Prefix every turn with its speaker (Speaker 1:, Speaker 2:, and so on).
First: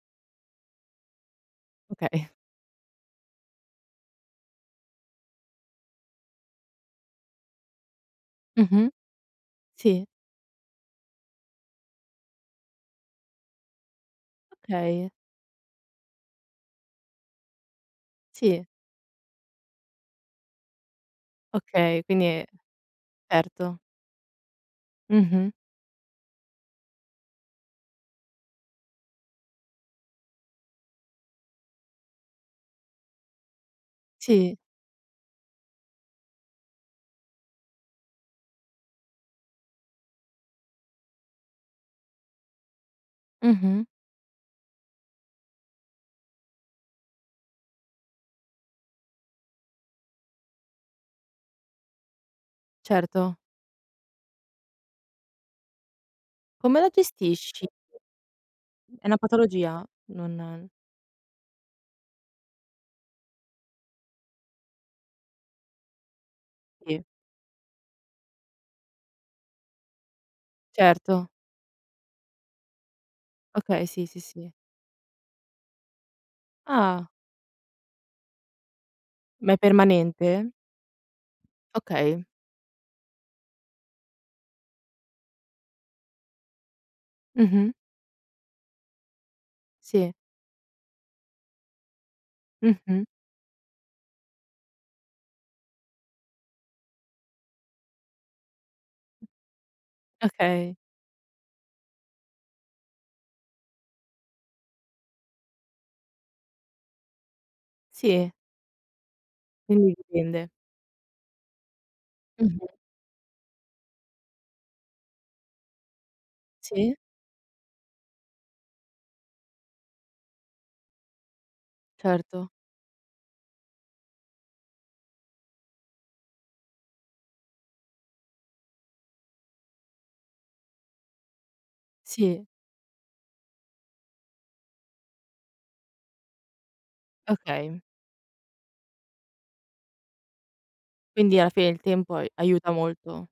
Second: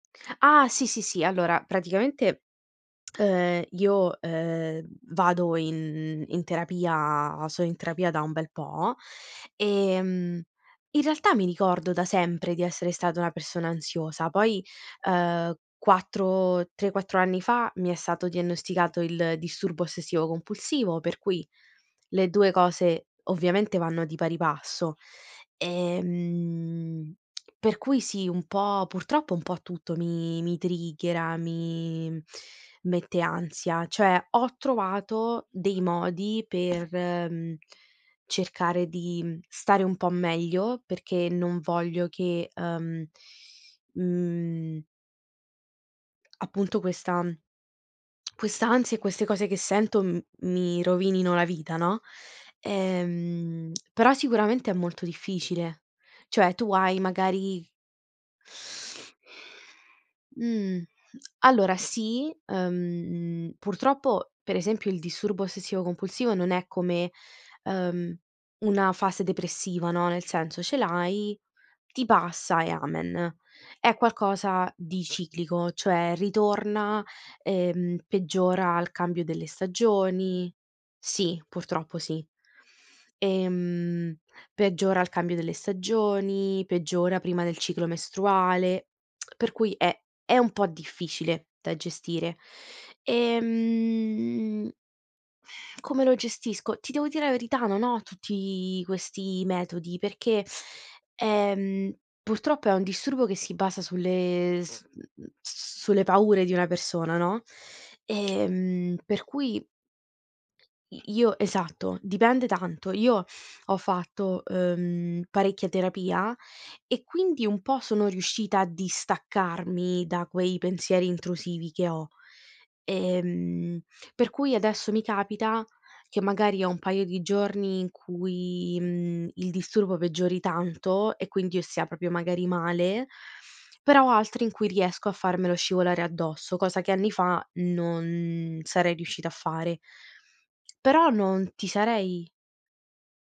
Speaker 1: Ah! Sì, sì, sì, allora
Speaker 2: Okay.
Speaker 1: praticamente, ehm, io, ehm, vado in in terapia, sono in terapia da un bel
Speaker 2: Mh-mh.
Speaker 1: po'
Speaker 2: Sì.
Speaker 1: ehm, in realtà mi ricordo da sempre di essere stata una persona ansiosa, poi,
Speaker 2: Okay.
Speaker 1: ehm, 4 3, 4 anni fa mi è stato
Speaker 2: Sì.
Speaker 1: diagnosticato il disturbo ossessivo compulsivo, per cui
Speaker 2: Okay,
Speaker 1: le
Speaker 2: quindi
Speaker 1: 2 cose ovviamente
Speaker 2: certo.
Speaker 1: vanno di pari passo.
Speaker 2: Mh-mh.
Speaker 1: Ehm, per cui sì, un po' purtroppo un po' tutto mi mi triggera, mi mette ansia. Cioè ho
Speaker 2: Sì.
Speaker 1: trovato dei modi per, mhmm, cercare di stare un po' meglio perché non voglio che, ehm,
Speaker 2: Mh-mh.
Speaker 1: mhmm Appunto questa quest'ansia e queste cose che sento m mi rovinino la vita, no.
Speaker 2: Certo.
Speaker 1: Ehm, però sicuramente è molto difficile. Cioè tu
Speaker 2: Come la
Speaker 1: hai
Speaker 2: gestisci?
Speaker 1: magari
Speaker 2: È una patologia? Non
Speaker 1: mh. Allora sì, ehm, purtroppo per esempio il disturbo ossessivo compulsivo non è
Speaker 2: Sì.
Speaker 1: come, ehm, una fase depressiva, no. Nel senso ce
Speaker 2: Certo.
Speaker 1: l'hai, ti passa e amen.
Speaker 2: Okay,
Speaker 1: È
Speaker 2: sì, sì, sì.
Speaker 1: qualcosa di ciclico, cioè ritorna,
Speaker 2: Ah!
Speaker 1: ehm, peggiora al cambio delle
Speaker 2: Ma è permanente?
Speaker 1: stagioni. Sì, purtroppo sì.
Speaker 2: Okay.
Speaker 1: Ehm, peggiora al cambio delle stagioni, peggiora prima del
Speaker 2: Mh-mh.
Speaker 1: ciclo mestruale, per cui è
Speaker 2: Sì.
Speaker 1: è un po' difficile da gestire.
Speaker 2: Mh-mh.
Speaker 1: Ehm Come lo gestisco? Ti devo dire la verità, non ho tutti questi metodi, perché,
Speaker 2: Okay.
Speaker 1: ehm, purtroppo è un disturbo che si basa sulle s m m sulle paure di una persona, no.
Speaker 2: Sì.
Speaker 1: Ehm, per cui i
Speaker 2: Quindi dipende.
Speaker 1: io esatto. Dipende
Speaker 2: Mh-mh.
Speaker 1: tanto. Io ho fatto, ehm, parecchia terapia
Speaker 2: Sì.
Speaker 1: e quindi un po' sono riuscita a distaccarmi da quei pensieri intrusivi che ho,
Speaker 2: Certo.
Speaker 1: ehm, per cui adesso mi capita che magari ho un paio di giorni in cui, ehm, il disturbo peggiori tanto e quindi io stia proprio magari
Speaker 2: Sì.
Speaker 1: male, però ho altri in cui riesco a farmelo scivolare addosso, cosa che anni fa
Speaker 2: Okay.
Speaker 1: non sarei riuscita a fare. Però
Speaker 2: Quindi alla
Speaker 1: non ti
Speaker 2: fine il tempo
Speaker 1: sarei
Speaker 2: ai aiuta molto.